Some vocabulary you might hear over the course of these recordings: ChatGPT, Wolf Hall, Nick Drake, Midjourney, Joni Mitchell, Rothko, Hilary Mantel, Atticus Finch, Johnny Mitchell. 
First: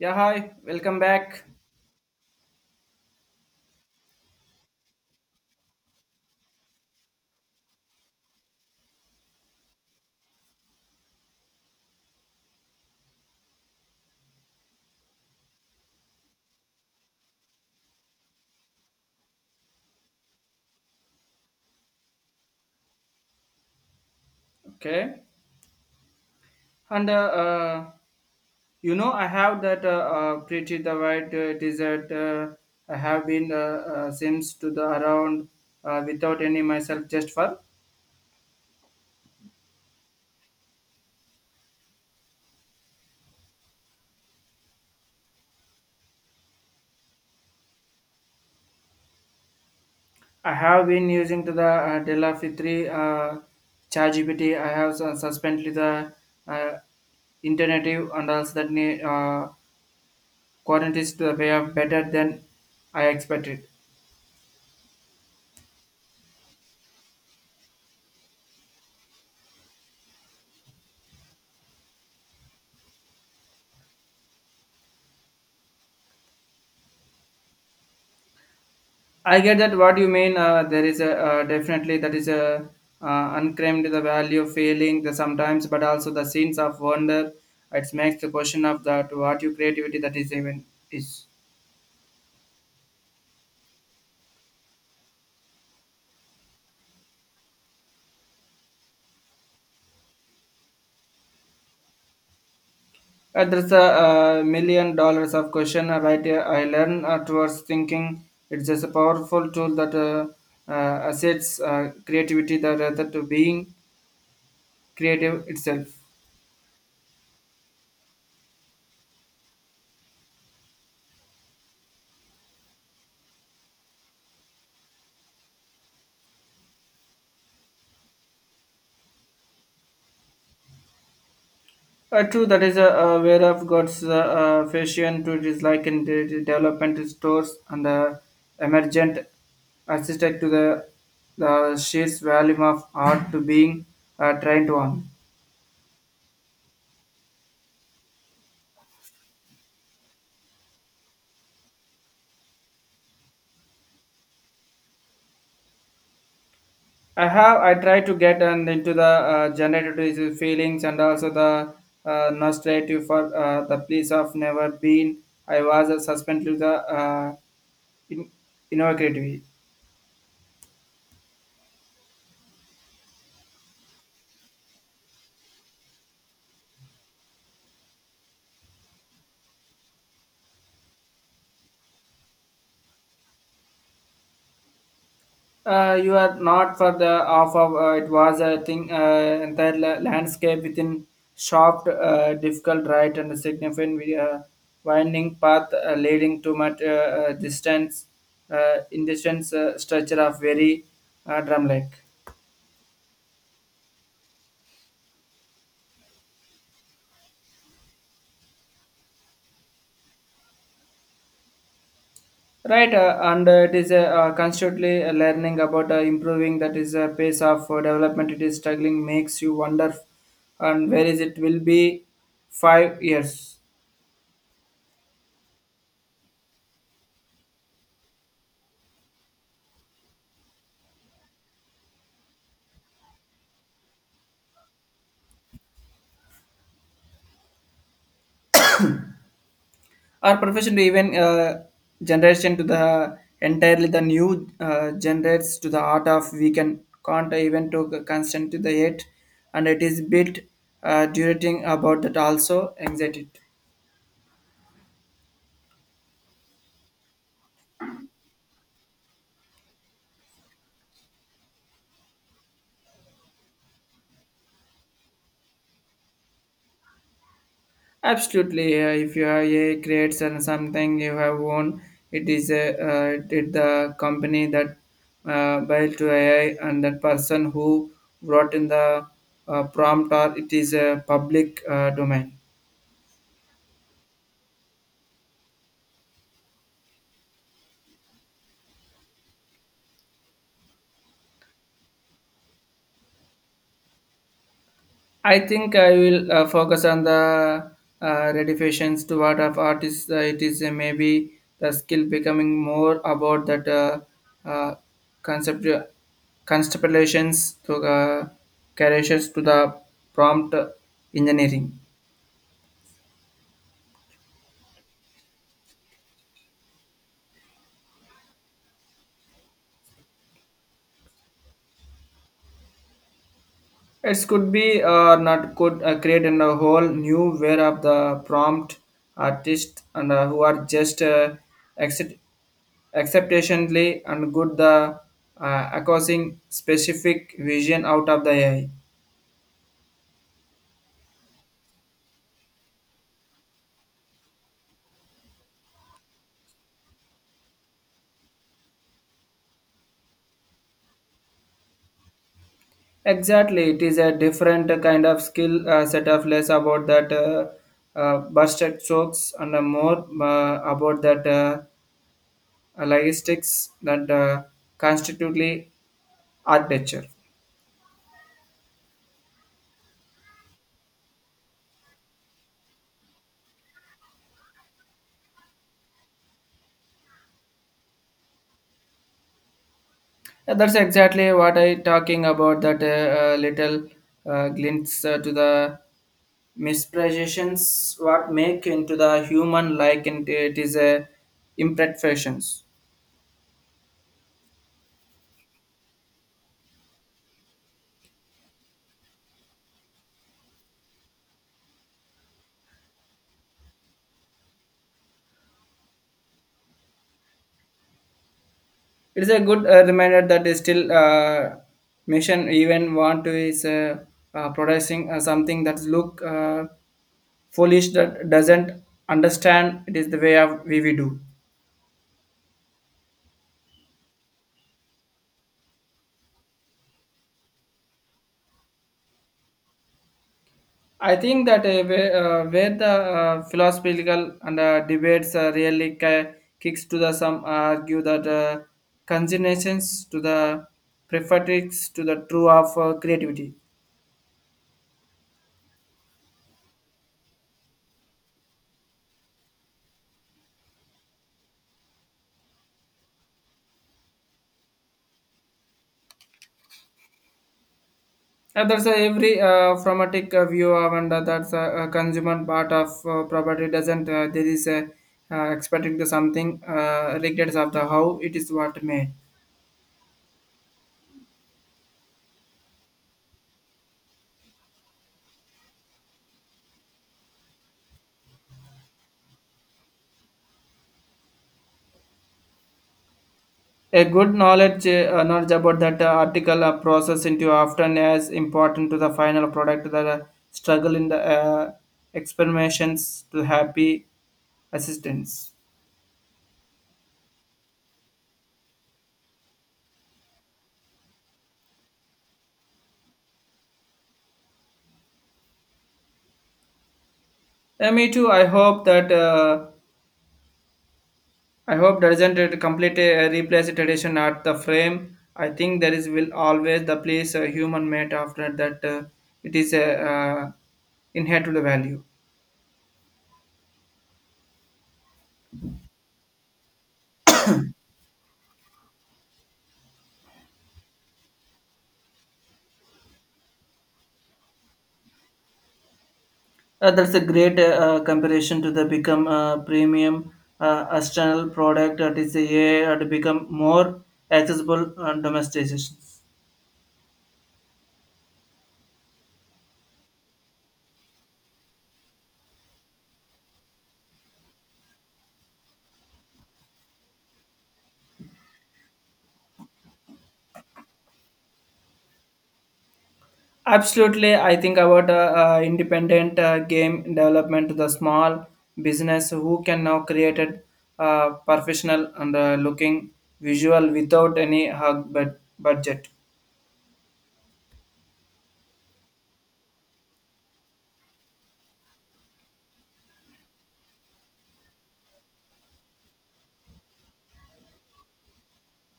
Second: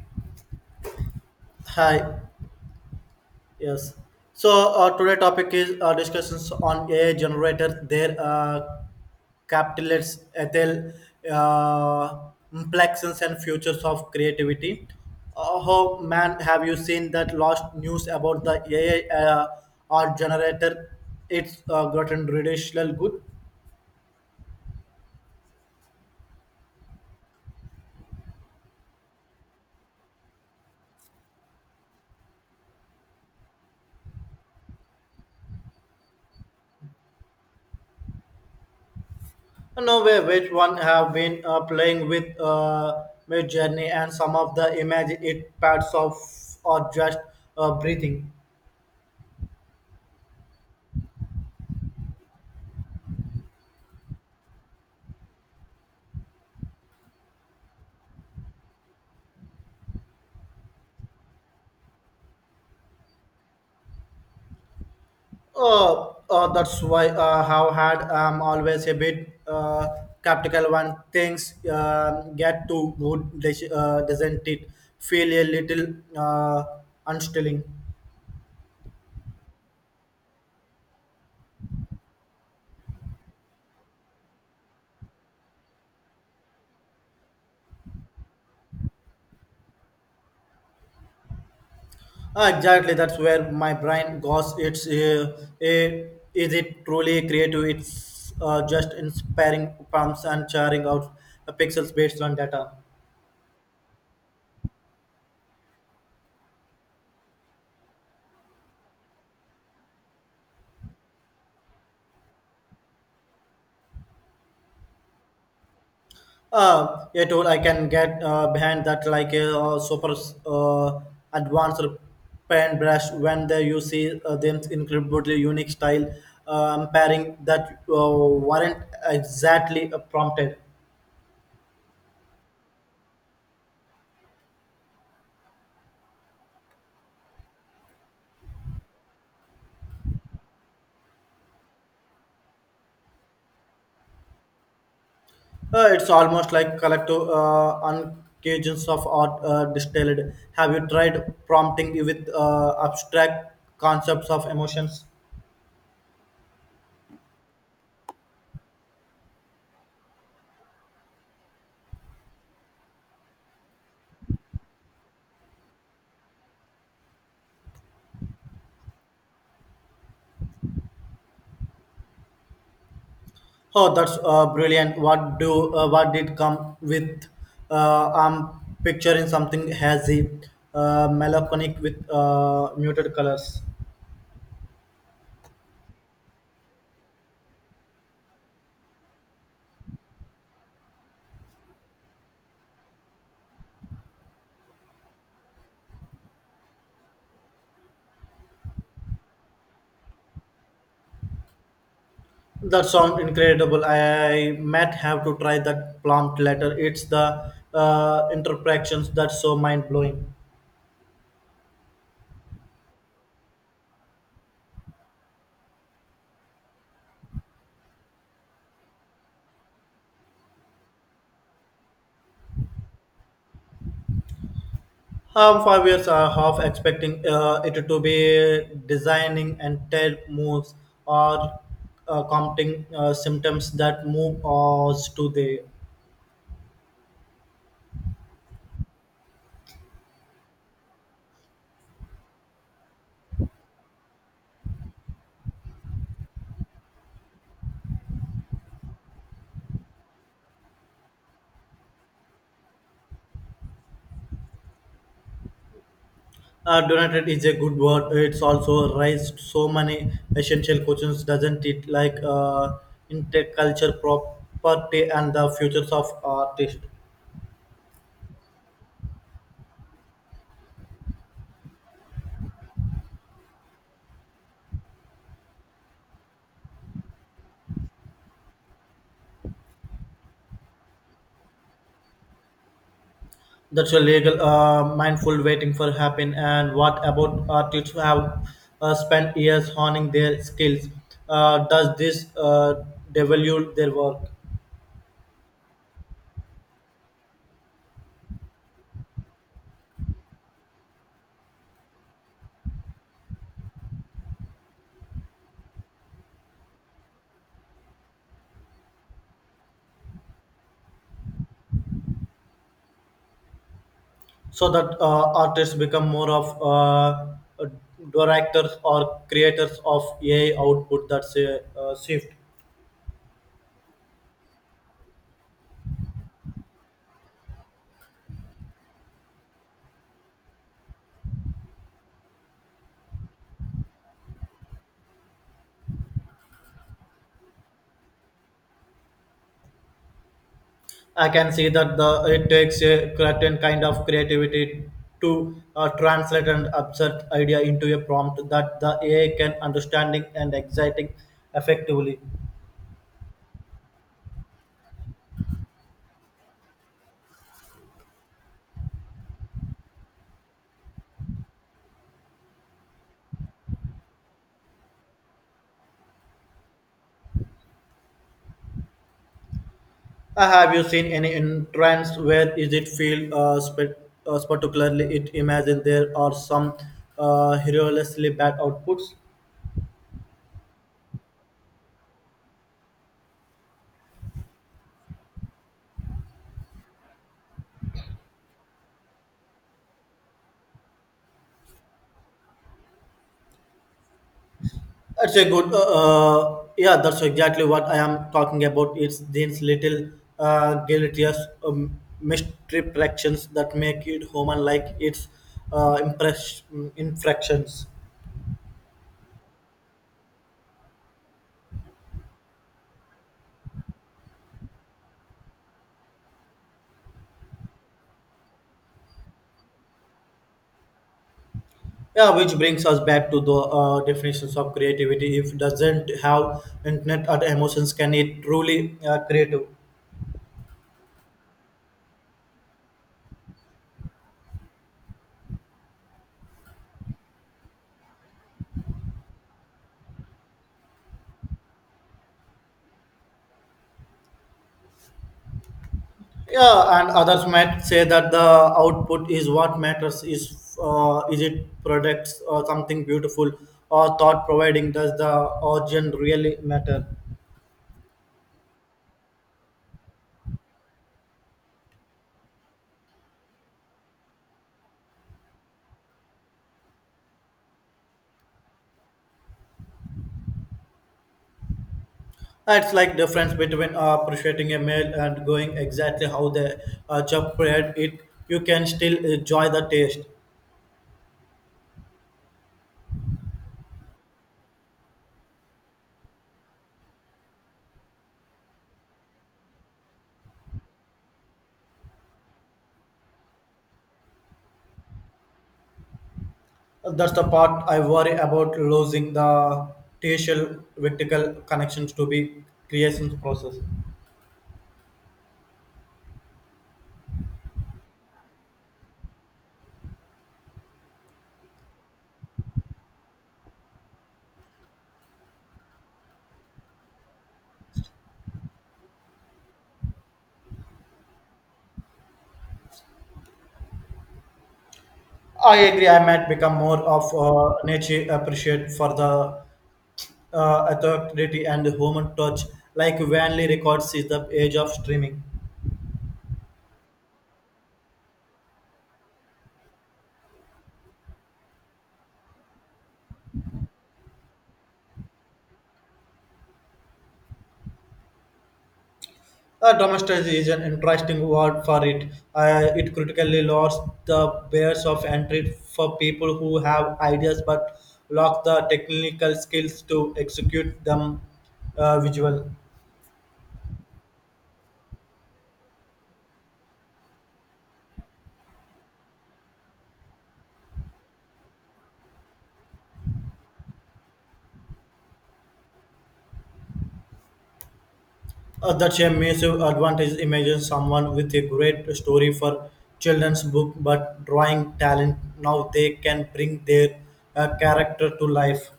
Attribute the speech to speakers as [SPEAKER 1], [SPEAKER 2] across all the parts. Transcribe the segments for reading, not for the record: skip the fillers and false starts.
[SPEAKER 1] Yeah, hi, welcome back.
[SPEAKER 2] Hi. Yes. So today topic is discussions on AI generator, their capitalists, ethyl uh, implications and futures of creativity. How man have you seen that last news about the AI art generator? It's gotten ridiculous good.
[SPEAKER 1] Okay, and uh, I have that pretty the white desert. I have been since to the around without any myself just for.
[SPEAKER 2] No way, which one have been playing with Mid Journey and some of the image it pads of or just breathing.
[SPEAKER 1] I have been using to the Della Fitri ChatGPT. I have suspended the uh, internet and also that quantities to the way of better than I expected.
[SPEAKER 2] That's why how hard I'm always a bit skeptical when things get too good, doesn't it feel a little unsettling?
[SPEAKER 1] I get that what you mean. There is a definitely that is a unclaimed the value of failing the sometimes, but also the scenes of wonder. It makes the question of that what your creativity that is even is.
[SPEAKER 2] Exactly, that's where my brain goes. Is it truly creative? It's just inspiring prompts and churning out pixels based on data.
[SPEAKER 1] There's a $1,000,000 of question right here. I learn towards thinking. It's just a powerful tool that assets creativity that rather to being creative itself.
[SPEAKER 2] A tool I can get behind that, like a super uh, advanced paint brush, when they you see them incredibly unique style pairing that weren't exactly prompted.
[SPEAKER 1] True, that is where I've got fashion to dislike in the development stores and the emergent assisted to the sheer volume of art to being trained on.
[SPEAKER 2] It's almost like collective uncages of art distilled. Have you tried prompting you with abstract concepts of emotions?
[SPEAKER 1] I try to get and into the generative feelings and also the nostalgia for the place of never been. I was suspended to the uh, in- innovative.
[SPEAKER 2] Oh, that's brilliant. What did come with? I'm picturing something hazy, melancholic with muted colors.
[SPEAKER 1] You are not for the off of it was a thing entire landscape within sharp difficult right and significant winding path leading to much distance in distance structure of very drum like.
[SPEAKER 2] That sounds incredible. I might have to try that plant later. It's the interpretations that's so mind blowing.
[SPEAKER 1] Right and it is constantly learning about improving that is a pace of development it is struggling. Makes you wonder and where is it will be 5 years
[SPEAKER 2] 5 years, are half expecting it to be designing entire moves, or counting symptoms that move us to the.
[SPEAKER 1] our profession to even generation to the entirely the new generates to the art of we can can't even to constant to the yet, and it is bit durating about that also anxiety.
[SPEAKER 2] Donated is a good word. It's also raised so many essential questions, doesn't it? Like interculture, property, and the futures of artists.
[SPEAKER 1] Absolutely, if you have a creates and something you have won, it is a did the company that by to ai and that person who wrote in the prompt, or it is a public domain.
[SPEAKER 2] That's a legal, mindful waiting for happen. And what about artists who have spent years honing their skills? Does this devalue their work,
[SPEAKER 1] I think I will focus on the redefinitions to what of artists. It is. Maybe the skill becoming more about that uh, concept constellations to creations to the prompt engineering.
[SPEAKER 2] so that artists become more of directors or creators of AI output? That's a shift.
[SPEAKER 1] It could be or not could create and a whole new wave of the prompt artists and who are just accept, acceptationally and good the acquiring specific vision out of the AI.
[SPEAKER 2] I can see that the it takes a certain kind of creativity to translate an absurd idea into a prompt that the AI can understanding and exciting effectively.
[SPEAKER 1] Exactly, it is a different kind of skill set of less about that busted strokes and more about that logistics that constitutely architecture.
[SPEAKER 2] Have you seen any entrance where is it feel particularly it imagine there are some hilariously bad outputs?
[SPEAKER 1] Yeah, that's exactly what I talking about. That little glimpse to the misperceptions what make into the human like, and it is a imperfections.
[SPEAKER 2] That's a good. Yeah, that's exactly what I am talking about. It's these little deleterious misdirections that make it human like its infractions.
[SPEAKER 1] It is a good reminder that is still mission even want to is producing something that look foolish that doesn't understand it is the way of we do.
[SPEAKER 2] Yeah, which brings us back to the definitions of creativity. If it doesn't have intent or emotions, can it truly creative?
[SPEAKER 1] I think that where the philosophical and debates really kicks to the some argue that consignations to the prefatrix to the true of creativity.
[SPEAKER 2] Yeah, and others might say that the output is what matters. Is it products or something beautiful or thought providing? Does the origin really matter?
[SPEAKER 1] And that's every phragmatic view of, and that's a consumer part of property doesn't there is a expecting to something regardless of the how it is what made.
[SPEAKER 2] It's like difference between appreciating a meal and going exactly how the chef prepared it. You can still enjoy the taste.
[SPEAKER 1] A good knowledge, knowledge about that article process into often as important to the final product that struggle in the experimentations to happy assistance.
[SPEAKER 2] That's the part I worry about, losing the tastial vertical connections to be creation process.
[SPEAKER 1] Me too. I hope doesn't it completely replace the tradition at the frame. I think there is will always the place a human made after that it is a inherent to the value.
[SPEAKER 2] I agree. I might become more of a nature appreciate for the authority and human touch, like Vanley records is the age of streaming.
[SPEAKER 1] That's a great comparison to the become premium external product that is the a I to become more accessible and domestication.
[SPEAKER 2] Domestic is an interesting word for it. It critically lost the barriers of entry for people who have ideas but lack the technical skills to execute them visual.
[SPEAKER 1] Absolutely, I think about independent game development to the small business who can now create a professional and looking visual without any hug but budget.
[SPEAKER 2] That's a massive advantage. Imagine someone with a great story for children's book, but drawing talent. Now they can bring their character to life.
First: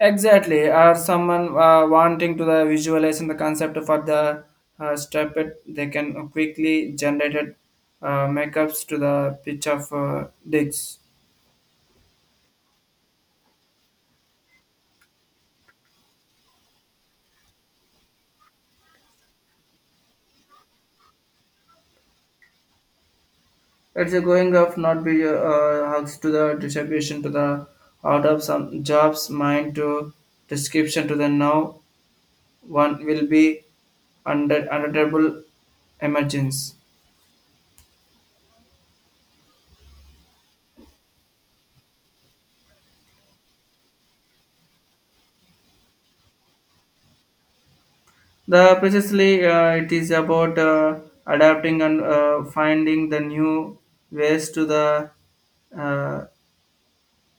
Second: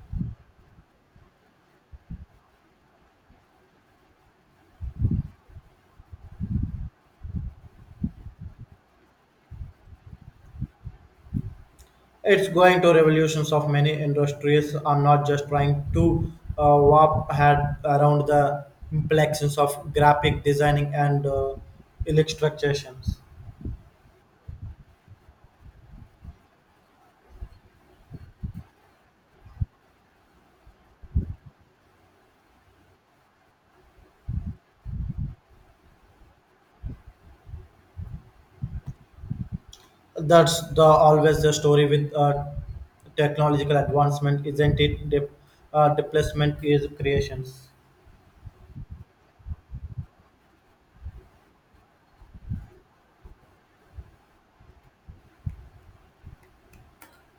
[SPEAKER 1] Exactly, or someone wanting to the visualize in the concept for the step it, they can quickly generate it, makeups to the pitch of digs.
[SPEAKER 2] It's going to revolutions of many industries. I'm not just trying to warp head around the complexions of graphic designing and illustrations.
[SPEAKER 1] It's a going of not be hugs to the distribution to the out of some jobs mind to description to the now one will be under unutterable emergence.
[SPEAKER 2] That's the always the story with technological advancement, isn't it? Displacement is creations.
[SPEAKER 1] The precisely it is about adapting and finding the new ways to the uh,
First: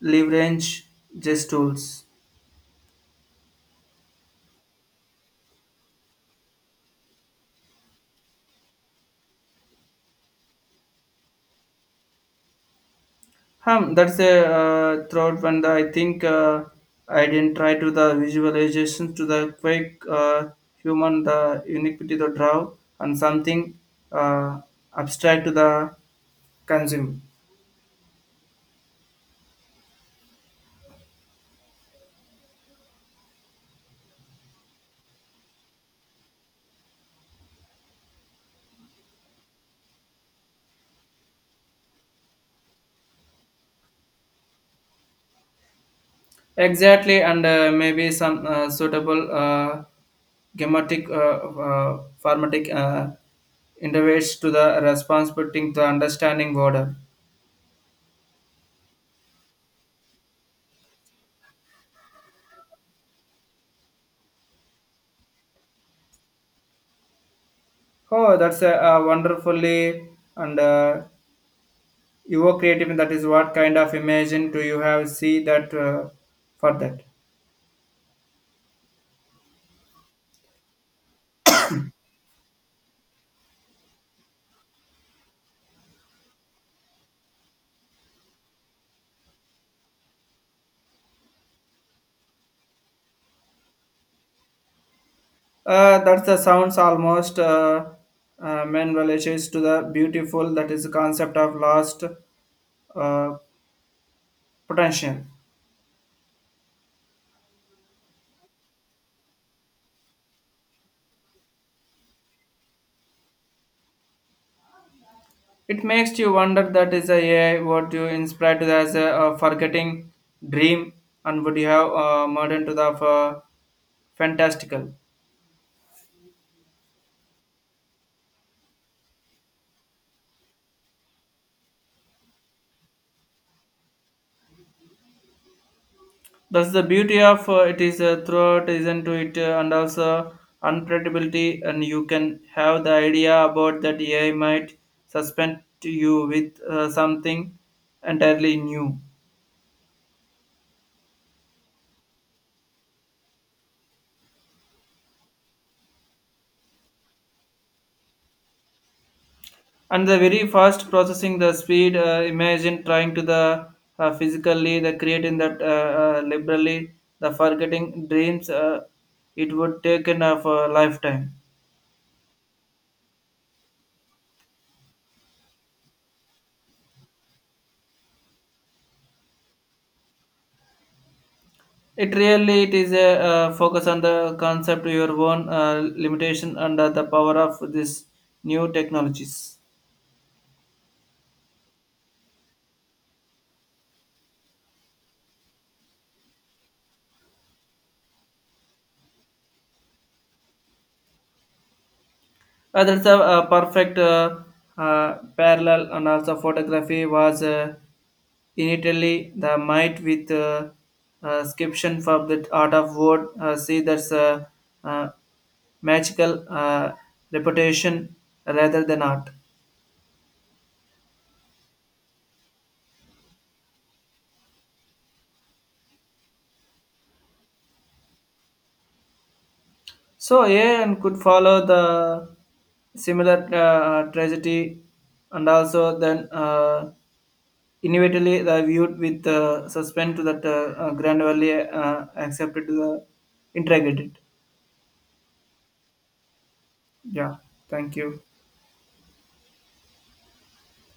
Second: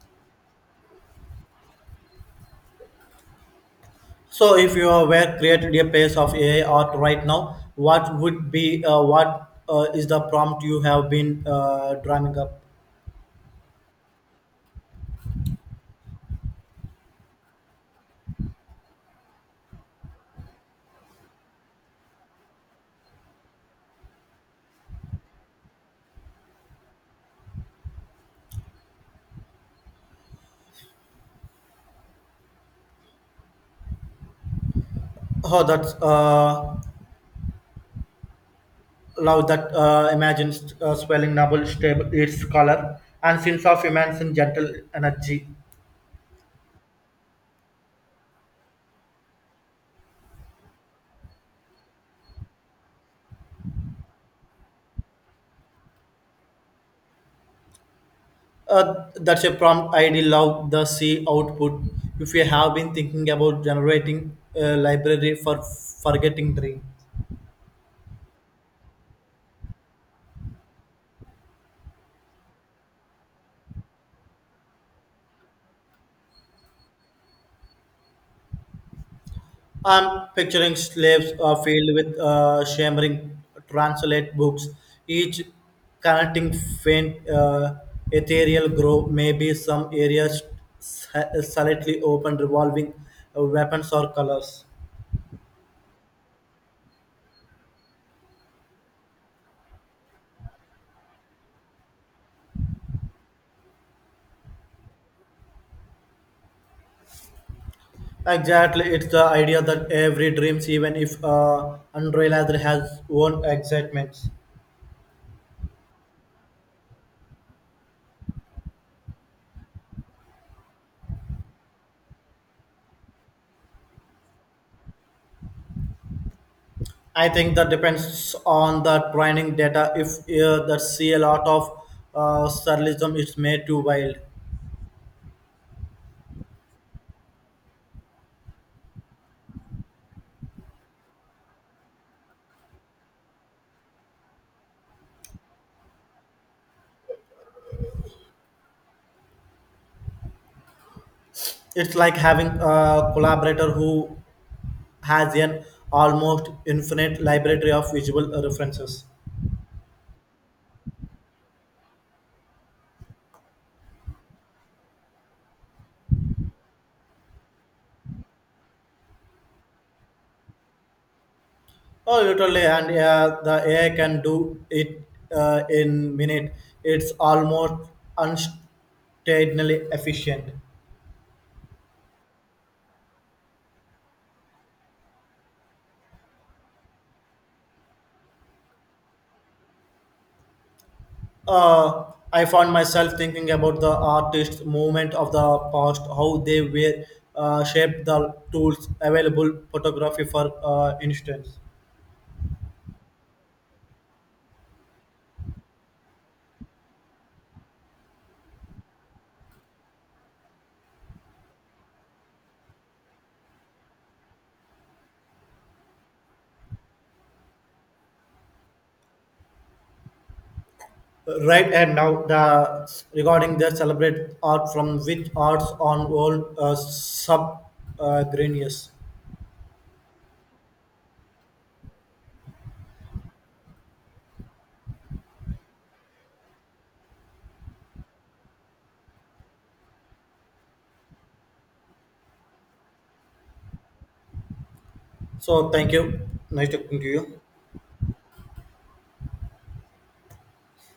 [SPEAKER 1] leverage these tools.
[SPEAKER 2] So, if you were created a piece of AI art right now, what would be what is the prompt you have been drawing up?
[SPEAKER 1] Hum, that's a throughout one. That I think I didn't try to the visualization to the quick human the uniquity to draw and something uh, abstract to the consumer.
[SPEAKER 2] Oh, that's love that imagines swelling noble stable its color and sense of immense and gentle energy.
[SPEAKER 1] Exactly, and maybe some suitable grammatic formatic interface to the responsibility to understanding order.
[SPEAKER 2] That's a prompt I ID love the C output. If you have been thinking about generating a library for forgetting dream.
[SPEAKER 1] Oh, that's a, wonderfully and you were creative. That is what kind of imagine do you have? See that for that.
[SPEAKER 2] I'm picturing slaves filled with shimmering translate books, each connecting faint ethereal glow. Maybe some areas s- slightly open, revolving weapons or colors.
[SPEAKER 1] That's the sounds almost men relations to the beautiful. That is the concept of lost uh, potential.
[SPEAKER 2] Exactly, it's the idea that every dreams, even if unrealized, has own excitements.
[SPEAKER 1] It makes you wonder that is a AI what you inspired to as a forgetting dream, and would you have modern to the fantastical.
[SPEAKER 2] I think that depends on the training data. If that see a lot of surrealism, it's made too wild.
[SPEAKER 1] That's the beauty of it is throughout isn't to it and also unpredictability, and you can have the idea about that AI might suspend you with something entirely new.
[SPEAKER 2] It's like having a collaborator who has an almost infinite library of visual references.
[SPEAKER 1] And the very fast processing the speed. Imagine trying to the physically the creating that liberally the forgetting dreams it would take in of a lifetime.
[SPEAKER 2] Oh, literally, and yeah, the AI can do it in minute. It's almost unstainably efficient.
[SPEAKER 1] It really it is a focus on the concept your own limitation under the power of this new technologies.
[SPEAKER 2] Uh, I found myself thinking about the artist movement of the past, how they were shaped the tools available, photography for instance.
[SPEAKER 1] That's a, perfect parallel, and also photography was in Italy the might with description for the art of wood. See, that's a uh, magical reputation rather than art.
[SPEAKER 2] Right, and now the regarding the celebrate art from which arts on world sub granius.
[SPEAKER 1] So, yeah, and could follow the similar tragedy, and also then. Inevitably, the viewed with suspense to that gradually accepted, to the integrated.
[SPEAKER 2] So thank you. Nice talking to
[SPEAKER 1] Yeah,
[SPEAKER 2] you.
[SPEAKER 1] thank you.